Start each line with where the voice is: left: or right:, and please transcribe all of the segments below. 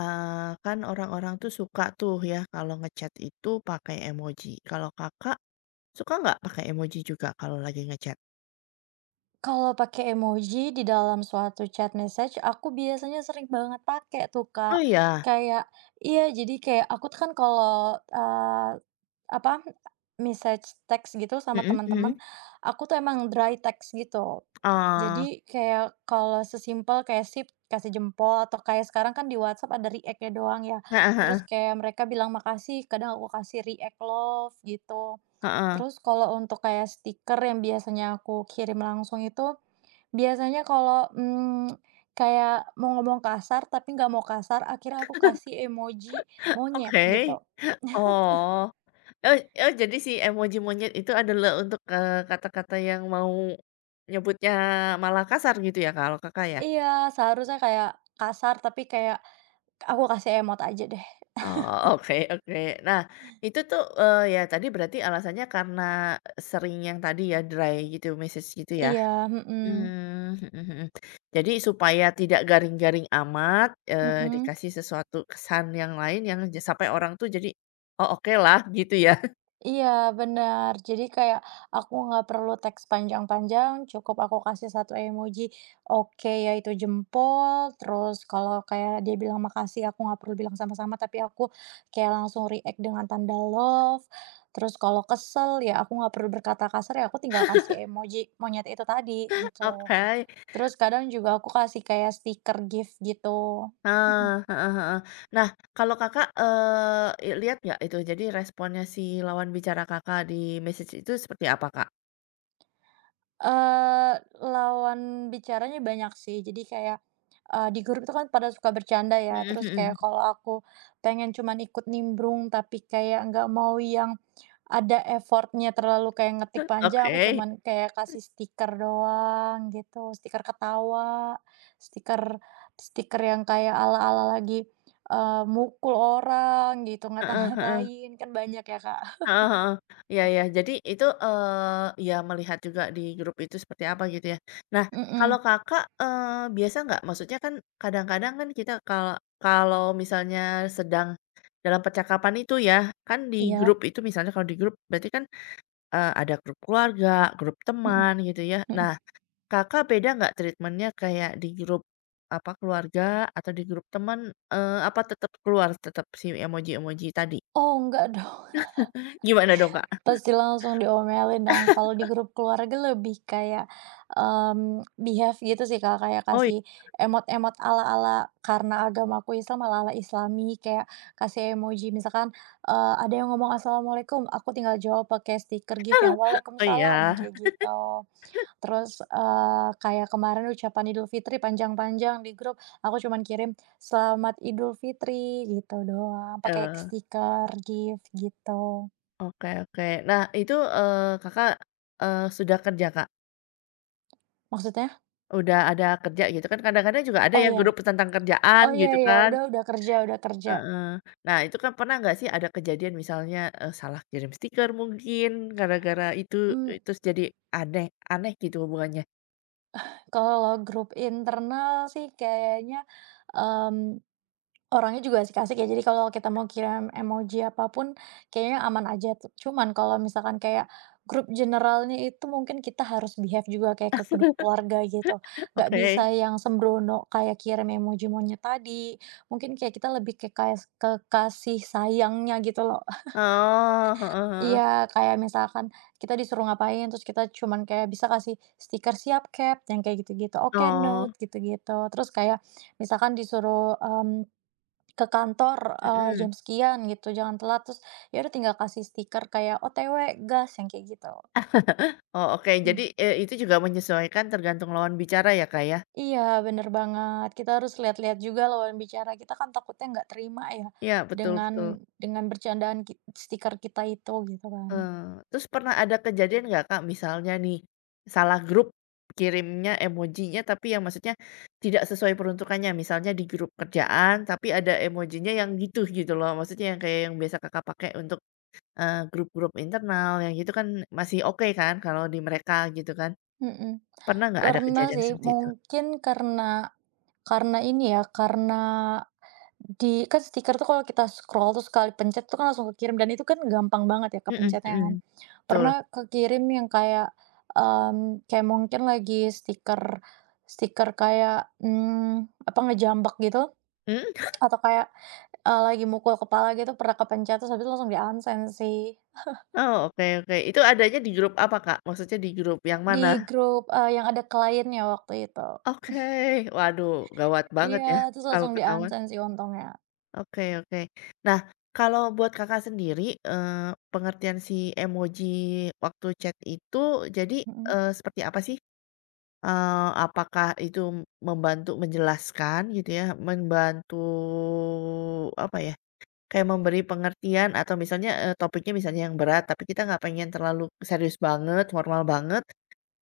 left: Kan orang-orang tuh suka tuh ya kalau ngechat itu pakai emoji. Kalau Kakak, suka nggak pakai emoji juga kalau lagi ngechat?
right: Kalau pakai emoji di dalam suatu chat message, aku biasanya sering banget pakai tuh, Kak.
left: Oh iya?
right: Kayak iya, jadi kayak aku tuh kan kalau, apa, message text gitu sama
left: Mhm mhm.
right: teman-teman, aku tuh emang dry text gitu.
left: Oh.
right: Jadi kayak kalau sesimpel kayak sip, kasih jempol, atau kayak sekarang kan di WhatsApp ada react-nya doang ya.
left: Heeh
right: Terus
left: heeh.
right: kayak mereka bilang makasih, kadang aku kasih react love gitu.
left: Heeh.
right: Terus kalau untuk kayak stiker yang biasanya aku kirim langsung itu biasanya kalau, kayak mau ngomong kasar tapi nggak mau kasar, akhirnya aku kasih emoji monyet
left: Oke.
right: gitu.
left: Oh. Oh oh jadi si emoji monyet itu adalah untuk, kata-kata yang mau nyebutnya malah kasar gitu ya kalau Kakak ya?
right: Iya, seharusnya kayak kasar tapi kayak aku kasih emot aja deh.
left: Oh, oke oke. Nah, itu tuh, ya tadi berarti alasannya karena sering yang tadi ya, dry gitu, message gitu ya?
right: Iya, mhm,
left: Mmm, mhm mhm. Jadi supaya tidak garing-garing amat,
right: mhm.
left: dikasih sesuatu kesan yang lain yang ja sampai orang tuh jadi, "Oh, oke lah gitu ya?
right: Iya, benar. Jadi kayak aku nggak perlu teks panjang-panjang, cukup aku kasih satu emoji, oke, yaitu jempol, terus kalau kayak dia bilang makasih, aku nggak perlu bilang sama-sama, tapi aku kayak langsung react dengan tanda love. Terus kalau kesel, ya aku nggak perlu berkata kasar, ya aku tinggal kasih emoji monyet itu tadi, gitu.
left: Oke,
right: Terus kadang juga aku kasih kayak stiker gift gitu.
left: heeh heeh. Nah, kalau Kakak, i lihat nggak itu, jadi responnya si lawan bicara Kakak di message itu seperti apa, Kak?
right: Lawan bicaranya banyak sih. Jadi kayak, di grup itu kan pada suka bercanda ya,
left: Mhm
right: terus
left: mhm.
right: kayak kalau aku pengen cuman ikut nimbrung tapi kayak nggak mau yang ada effortnya terlalu kayak ngetik panjang, aku
left: Oke,
right: cuman kayak kasih stiker doang gitu, stiker ketawa, stiker stiker yang kayak ala-ala lagi, mukul orang gitu,
left: heeh heeh.
right: ngata-ngatain, kan banyak ya, Kak.
left: Heeh heeh. Iya iya. Jadi itu, ya melihat juga di grup itu seperti apa gitu ya. Nah, kalau
right: Mhm,
left: Kakak, biasa nggak? Maksudnya kan kadang-kadang kan kita kal kalau misalnya sedang dalam percakapan itu ya, kan di
right: iya,
left: grup itu misalnya kalau di grup berarti kan, ada grup keluarga, grup
right: mhm
left: teman gitu ya.
right: mhm.
left: Nah, Kakak beda nggak treatment-nya kayak di grup, apa, keluarga atau di grup teman, apa tetap keluar tetap si emoji-emoji tadi?
right: Oh, enggak dong.
left: Gimana dong, Kak?
right: Pasti langsung diomelin dong, kalau di grup keluarga lebih kayak, behave gitu sih, Kak, kayak
left: Oh, i
right: kasih emot-emot ala-ala karena agamaku Islam, ala-ala Islami, kayak kasih emoji misalkan, ada yang ngomong "Assalamualaikum," aku tinggal jawab pakai stiker gift yang
left: oh
right: "Waalaikumsalam," yang
left: iya.
right: kayak gitu. Terus, kayak kemarin ucapan Idul Fitri panjang-panjang di grup, aku cuman kirim "Selamat Idul Fitri," gitu doang, pakai
left: Eee,
right: stiker gift gitu.
left: oke oke. Nah itu, Kakak, sudah kerja, Kak?
right: Maksudnya?
left: Udah ada kerja gitu kan kadang-kadang juga ada
right: Oh,
left: ya
right: ya.
left: grup tentang kerjaan
right: Oh, iya,
left: gitu
right: iya,
left: kan,
right: udah kerja udah kerja.
left: heeh. Nah itu kan pernah nggak sih ada kejadian misalnya, salah kirim stiker mungkin gara-gara itu,
right: Mmm,
left: terus jadi aneh aneh gitu hubungannya?
right: kalau grup internal sih kayaknya, mmm, orangnya juga asik-asik ya, jadi kalau kita mau kirim emoji apapun, kayaknya aman aja tuh. Cuman kalau misalkan kayak grup generalnya itu mungkin kita harus behave juga kayak ke grup keluarga gitu. Nggak
left: Oke.
right: bisa yang sembrono kayak kirim emoji monyet tadi, mungkin kayak kita lebih ke kayak ke kasih sayangnya gitu loh.
left: Oh, heeh heeh.
right: Iya, kayak misalkan kita disuruh ngapain, terus kita cuman kayak bisa kasih stiker, "Siap, Cap," yang kayak gitu-gitu, "Oke,
left: Oh,
right: note," gitu-gitu. Terus kayak misalkan disuruh, ke kantor,
left: mhm.
right: jam sekian gitu, "Jangan telat," terus ya udah tinggal kasih stiker kayak "OTW, gas," yang kayak gitu.
left: Oh oke
right: Mmm.
left: jadi, itu juga menyesuaikan tergantung lawan bicara ya, Kak, ya?
right: Iya, bener banget. Kita harus lihat-lihat juga lawan bicara kita kan takutnya nggak terima ya
left: Iya betul
right: dengan
left: betul.
right: dengan bercandaan stiker kita itu, gitu kan.
left: Terus pernah ada kejadian nggak, Kak, misalnya nih salah grup kirimnya emojinya, tapi yang maksudnya tidak sesuai peruntukannya. Misalnya di grup kerjaan, tapi ada emojinya yang gitu gitu loh. Maksudnya yang kayak yang biasa Kakak pakai untuk, grup-grup internal yang gitu kan masih oke kan kalau di mereka gitu kan.
right: Mhm.
left: Pernah nggak ada
right: Pernah
left: kejadian
right: sih,
left: seperti itu?
right: mungkin karena karena di kan stiker tuh kalau kita scroll terus sekali pencet tuh kan langsung kekirim dan itu kan gampang banget ya
left: Mhm
right: kepencetnya kan.
left: mhm,
right: Pernah
left: betul.
right: kekirim yang kayak, kayak mungkin lagi stiker stiker kayak, apa, ngejambak gitu
left: Mhm?
right: atau kayak, lagi mukul kepala gitu pernah kepencet terus habis itu langsung di-unsend sih.
left: Oh, oke oke. Itu adanya di grup apa, Kak? Maksudnya di grup yang
right: Di
left: mana?
right: grup, yang ada kliennya waktu itu.
left: Oke. Waduh, gawat banget
right: Iya,
left: ya
right: terus
left: kalau
right: langsung
left: ketahuan.
right: di-unsend sih untungnya.
left: Oke oke. Nah, kalau buat Kakak sendiri, eee, pengertian si emoji waktu chat itu jadi,
right: Mhm.
left: seperti apa sih? Apakah itu membantu menjelaskan gitu ya, membantu apa ya, kayak memberi pengertian atau misalnya, topiknya misalnya yang berat, tapi kita nggak pengen terlalu serius banget, formal banget,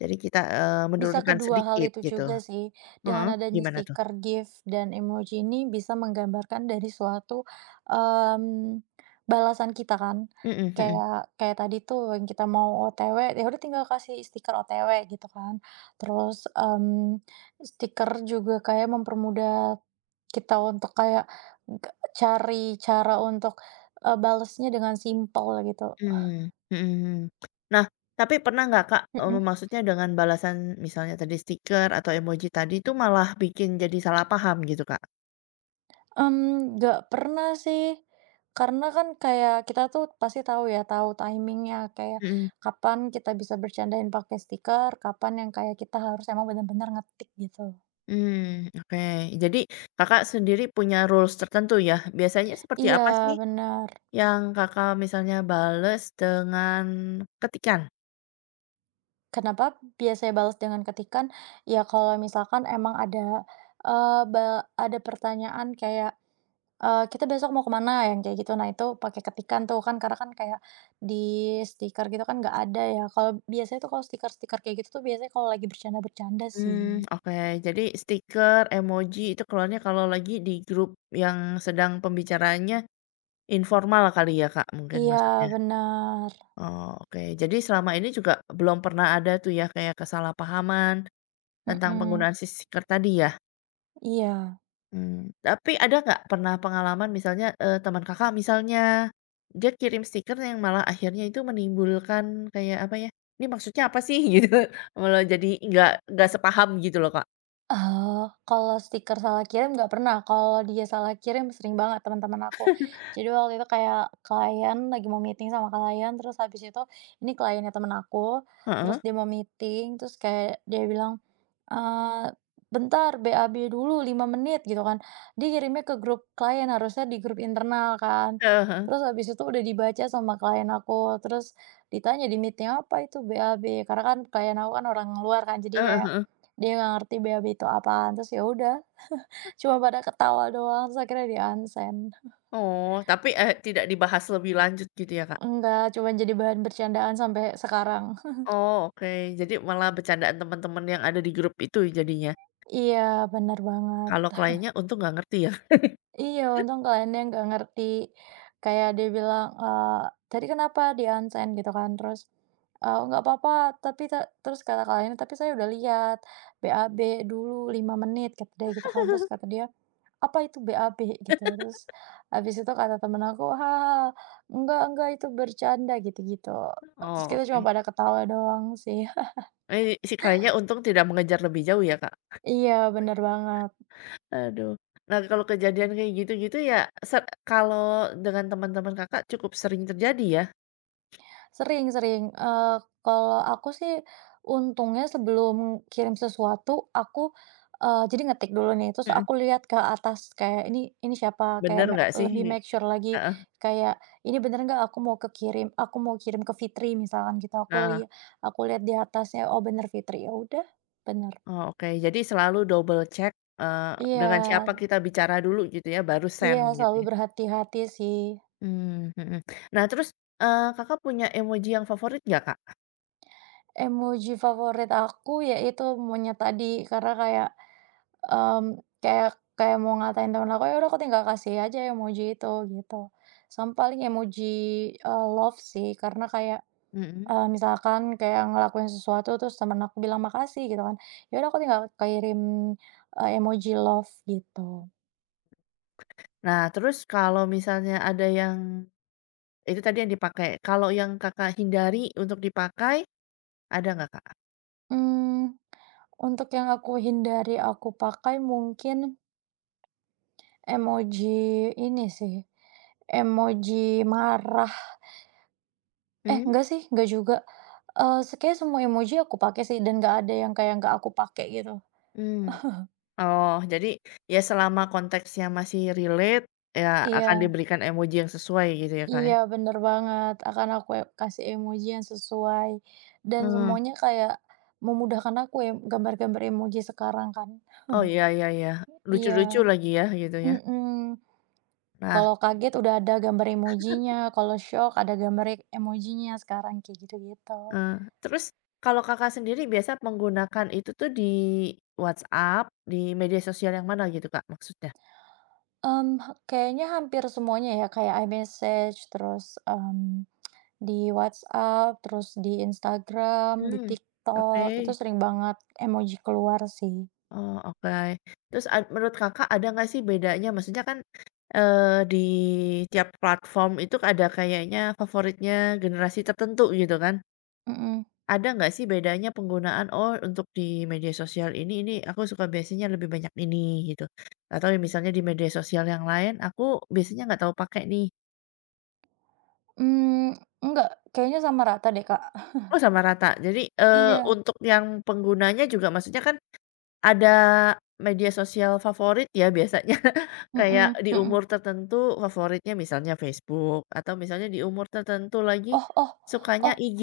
left: jadi kita,
right: Bisa
left: menurunkan
right: kedua hal
left: sedikit
right: itu
left: gitu.
right: juga sih.
left: Heeh,
right: Dengan adanya
left: gimana tuh?
right: stiker, GIF, dan emoji ini bisa menggambarkan dari suatu, mmm, balasan kita kan.
left: Mhm mhm.
right: Kayak kayak tadi tuh yang kita mau OTW, ya udah tinggal kasih stiker OTW gitu kan. Terus, stiker juga kayak mempermudah kita untuk kayak g cari cara untuk, balesnya dengan simpel gitu.
left: Mmm, mhm mhm. Nah, tapi pernah nggak Kak,
right: Mhm.
left: maksudnya dengan balasan misalnya tadi stiker atau emoji tadi itu malah bikin jadi salah paham gitu Kak?
right: Mmm, nggak pernah sih, karena kan kayak kita tuh pasti tahu ya, tahu timingnya kayak
left: Mhm,
right: kapan kita bisa bercandain pakai stiker, kapan yang kayak kita harus emang benar-benar ngetik gitu.
left: mmm, oke. Jadi Kakak sendiri punya rules tertentu ya? Biasanya seperti apa
right: Iya,
left: sih
right: benar.
left: yang Kakak misalnya bales dengan ketikan?
right: Kenapa biasanya balas dengan ketikan? Ya kalau misalkan emang ada, eee, ba ada pertanyaan kayak "Kita besok mau kemana?" Yang kayak gitu. Nah, itu pakai ketikan tuh kan, karena kan kayak di stiker gitu kan nggak ada ya. Kalau biasanya tuh kalau stiker-stiker kayak gitu tuh biasanya kalau lagi bercanda-bercanda
left: Mmm,
right: sih.
left: oke. Jadi stiker, emoji itu keluarnya kalau lagi di grup yang sedang pembicaraannya informal kali ya Kak, mungkin
right: Iya,
left: maksudnya?
right: bener.
left: Oh, oke. Jadi selama ini juga belum pernah ada tuh ya kayak kesalahpahaman tentang
right: Mhm,
left: penggunaan si stiker tadi ya?
right: iya.
left: Mmm, tapi ada nggak pernah pengalaman misalnya, teman Kakak misalnya, dia kirim stiker yang malah akhirnya itu menimbulkan kayak apa ya, "Ini maksudnya apa sih?" Gitu, malah jadi nggak sepaham gitu loh, Kak.
right: Oh, kalau stiker salah kirim nggak pernah, kalau dia salah kirim sering banget teman-teman aku. Jadi waktu itu kayak klien lagi mau meeting sama klien, terus habis itu ini kliennya temen aku, terus
left: Heeh.
right: dia mau meeting, terus kayak dia bilang Eee, bentar BAB dulu 5 menit gitu kan, dia kirimnya ke grup klien harusnya di grup internal kan,
left: Heeh heeh.
right: terus habis itu udah dibaca sama klien aku, terus ditanya, "Di meeting apa itu BAB?" Karena kan klien aku kan orang luar kan, jadi kayak
left: Heeh
right: dia nggak ngerti BAB itu apaan, terus ya udah cuma pada ketawa doang, terus akhirnya di-unsend.
left: Oh, tapi, tidak dibahas lebih lanjut gitu ya, Kak?
right: Enggak, cuma jadi bahan bercandaan sampai sekarang.
left: Oh, oke. Jadi malah bercandaan teman-teman yang ada di grup itu jadinya?
right: Iya, bener banget.
left: Kalau kliennya untung nggak ngerti ya.
right: Iya, untung kliennya nggak ngerti. Kayak dia bilang, "Tadi kenapa di-unsend?" Gitu kan, terus, "Nggak apa-apa, tapi ta" terus kata kliennya, "Tapi saya udah lihat, BAB dulu 5 menit," kata dia gitu kan. Terus kata dia, "Apa itu BAB?" Gitu. Terus habis itu kata temen aku, enggak, itu bercanda," gitu-gitu. Terus
left: Oh,
right: kita cuma
left: oke.
right: pada ketawa doang sih.
left: Ini si kliennya untung tidak mengejar lebih jauh ya, Kak.
right: Iya, bener banget.
left: Aduh. Nah, kalau kejadian kayak gitu-gitu ya ser kalau dengan teman-teman Kakak cukup sering terjadi ya?
right: Sering, sering, kalau aku sih untungnya sebelum kirim sesuatu aku, jadi ngetik dulu nih terus
left: Mhm.
right: aku lihat ke atas kayak ini siapa kayak
left: Bener nggak sih?
right: lebih make sure lagi
left: Heeh,
right: kayak ini bener nggak aku mau kirim ke Fitri misalkan gitu aku
left: nah,
right: lihat, di atasnya oh bener Fitri ya udah bener.
left: oh, oke. Jadi selalu double check, eee,
right: Iya,
left: dengan siapa kita bicara dulu gitu ya, baru send
right: iya,
left: gitu
right: selalu
left: ya?
right: berhati-hati sih.
left: Mmm, mhm. Nah, terus, Kakak punya emoji yang favorit nggak, Kak?
right: Emoji favorit aku yaitu monyet tadi karena kayak kayak kayak mau ngatain temen aku, ya udah aku tinggal kasih aja emoji itu, gitu. Sama paling emoji, love sih, karena kayak,
left: Mhm.
right: misalkan kayak ngelakuin sesuatu terus temen aku bilang makasih gitu kan, ya udah aku tinggal kirim, emoji love gitu.
left: Nah, terus kalau misalnya ada yang Itu tadi yang dipakai. Kalau yang Kakak hindari untuk dipakai, ada nggak, Kak?
right: Mmm, untuk yang aku hindari aku pakai mungkin emoji ini sih, emoji marah. Eh,
left: Mmm,
right: enggak sih, enggak juga. Eee, se Kayaknya semua emoji aku pakai sih dan nggak ada yang kayak nggak aku pakai gitu.
left: mhm. Oh, jadi ya selama konteksnya masih relate, ya akan
right: Iya,
left: diberikan emoji yang sesuai gitu ya, Kak, ya?
right: iya, bener banget, akan aku kasih emoji yang sesuai dan
left: Heeh.
right: semuanya kayak memudahkan aku ya, gambar-gambar emoji sekarang kan.
left: Oh, iya iya iya,
right: Iya,
left: lucu-lucu lagi ya gitu ya.
right: mhm.
left: Nah,
right: Kalau kaget udah ada gambar emojinya, kalau shock ada gambar emojinya sekarang, kayak gitu-gitu.
left: eee, terus kalau Kakak sendiri biasa menggunakan itu tuh di WhatsApp, di media sosial yang mana gitu, Kak, maksudnya?
right: Mmm, kayaknya hampir semuanya ya, kayak iMessage, terus, di WhatsApp, terus di Instagram, di
left: Mmm.
right: TikTok, itu
left: Oke.
right: sering banget emoji keluar sih.
left: Oh, oke. Terus ad menurut Kakak ada nggak sih bedanya? Maksudnya kan, di tiap platform itu ada kayaknya favoritnya generasi tertentu gitu kan.
right: Mhm.
left: Ada nggak sih bedanya penggunaan, "Oh, untuk di media sosial ini aku suka biasanya lebih banyak ini," gitu. Atau misalnya di media sosial yang lain aku biasanya nggak terlalu pakai nih.
right: Mmm, enggak, kayaknya sama rata deh, Kak.
left: Oh, sama rata. Jadi,
right: Iya,
left: untuk yang penggunanya juga maksudnya kan Ada media sosial favorit ya biasanya kayak
right: mhm
left: di
right: mhm.
left: umur tertentu favoritnya misalnya Facebook atau misalnya di umur tertentu lagi
right: Oh, oh,
left: sukanya
right: oh,
left: IG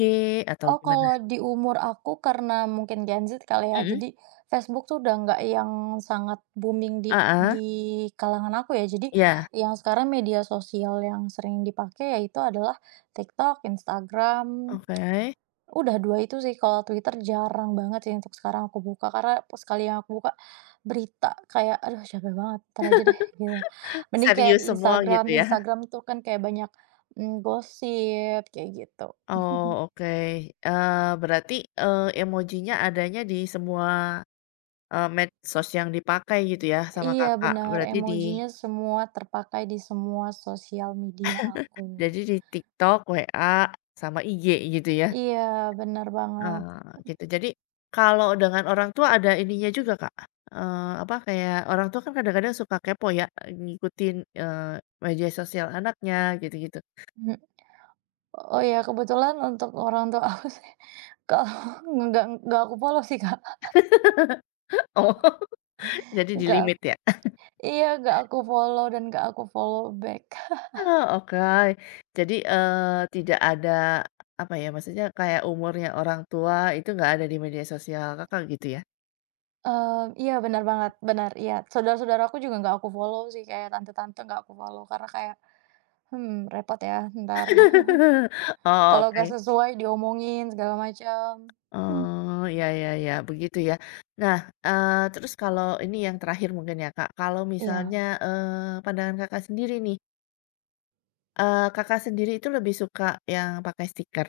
left: atau
right: oh,
left: gimana?
right: kalau di umur aku karena mungkin Gen Z kali ya,
left: Mhm,
right: jadi Facebook tuh udah nggak yang sangat booming di
left: heeh,
right: kalangan aku ya. Jadi
left: iya,
right: yang sekarang media sosial yang sering dipakai yaitu adalah TikTok, Instagram.
left: oke.
right: Udah 2 itu sih, kalau Twitter jarang banget sih untuk sekarang aku buka, karena sekali yang aku buka berita kayak, aduh capek banget, entar aja deh gitu. Mending kayak
left: Serius
right: di
left: semua
right: Instagram,
left: gitu ya?
right: Instagram tuh kan kayak banyak, gosip kayak gitu.
left: Oh, oke, berarti, emojinya adanya di semua, medsos yang dipakai gitu ya sama
right: Iya
left: Kakak?
right: benar,
left: Berarti di
right: emojinya semua terpakai di semua sosial media aku.
left: jadi di TikTok, WA, sama IG gitu ya?
right: Iya benar banget,
left: Gitu. Jadi, kalau dengan orang tua ada ininya juga, Kak, apa, kayak orang tua kan kadang-kadang suka kepo ya, ngikutin, eee, media sosial anaknya gitu-gitu.
right: mhm. Oh ya kebetulan untuk orang tua aku sih, kalau nggak aku follow sih Kak,
left: Oh, jadi di
right: nggak.
left: limit ya?
right: Iya, gak aku follow dan gak aku follow back.
left: Oh, oke. Jadi, tidak ada, apa ya, maksudnya kayak umurnya orang tua itu nggak ada di media sosial Kakak gitu ya?
right: Mmm, iya bener banget, bener, iya. Saudara-saudaraku juga gak aku follow sih, kayak tante-tante gak aku follow karena kayak, "Hmm, repot ya entar
left: Oh,
right: kalau
left: oke.
right: gak sesuai diomongin segala macam." Hmm,
left: Oh, ya ya ya, begitu ya. Nah, terus kalau ini yang terakhir mungkin ya, Kak, kalau
right: iya,
left: misalnya, pandangan Kakak sendiri nih, Kakak sendiri itu lebih suka yang pakai stiker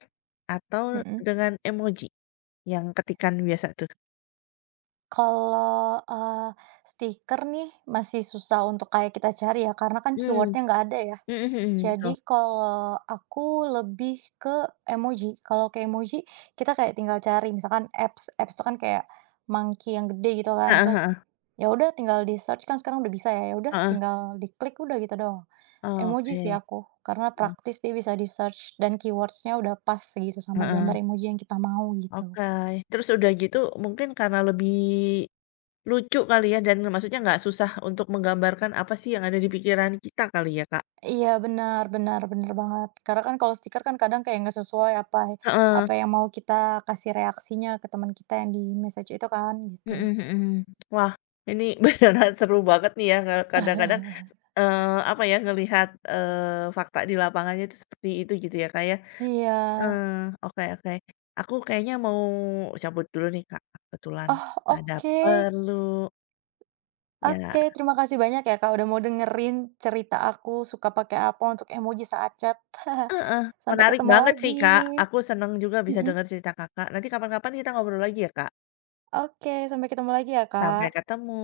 left: atau
right: mhm.
left: dengan emoji yang ketikan biasa tuh?
right: Kalau, stiker nih masih susah untuk kayak kita cari ya, karena kan
left: Hmm,
right: keyword-nya nggak ada ya.
left: mhm mhm,
right: Jadi
left: betul.
right: kalau aku lebih ke emoji. Kalau ke emoji, kita kayak tinggal cari misalkan apps, itu kan kayak monkey yang gede gitu kan.
left: Heeh
right: Terus
left: heeh,
right: ya udah tinggal di search kan sekarang udah bisa ya. Ya udah
left: heeh.
right: tinggal diklik udah gitu doang. Emoji sih
left: Oke,
right: aku karena
left: mmm,
right: praktis dia bisa di search dan keywordsnya udah pas gitu sama
left: heeh,
right: gambar emoji yang kita mau gitu.
left: oke. Terus udah gitu mungkin karena lebih lucu kali ya dan maksudnya nggak susah untuk menggambarkan apa sih yang ada di pikiran kita kali ya, Kak?
right: Iya benar, benar, benar banget. Karena kan kalau stiker kan kadang kayak nggak sesuai apa
left: Heeh.
right: apa yang mau kita kasih reaksinya ke teman kita yang di message itu kan, gitu.
left: Mhm mhm. Wah, ini beneran seru banget nih ya, ka kadang-kadang, apa ya, ngelihat, fakta di lapangannya itu seperti itu gitu ya, Kayak, ya.
right: Iya.
left: Eh, oke oke. Aku kayaknya mau cabut dulu nih, Kak, kebetulan
right: Oh,
left: ada
right: oke.
left: perlu. Ya
right: Oke, terima kasih banyak ya Kak, udah mau dengerin cerita aku suka pakai apa untuk emoji saat chat.
left: heeh,
right: Sampai
left: menarik
right: ketemu
left: banget sih,
right: lagi.
left: Kak. Aku seneng juga bisa
right: Mhm.
left: dengar cerita Kakak. Nanti kapan-kapan kita ngobrol lagi ya, Kak.
right: Oke, sampai ketemu lagi ya Kak.
left: Sampai ketemu.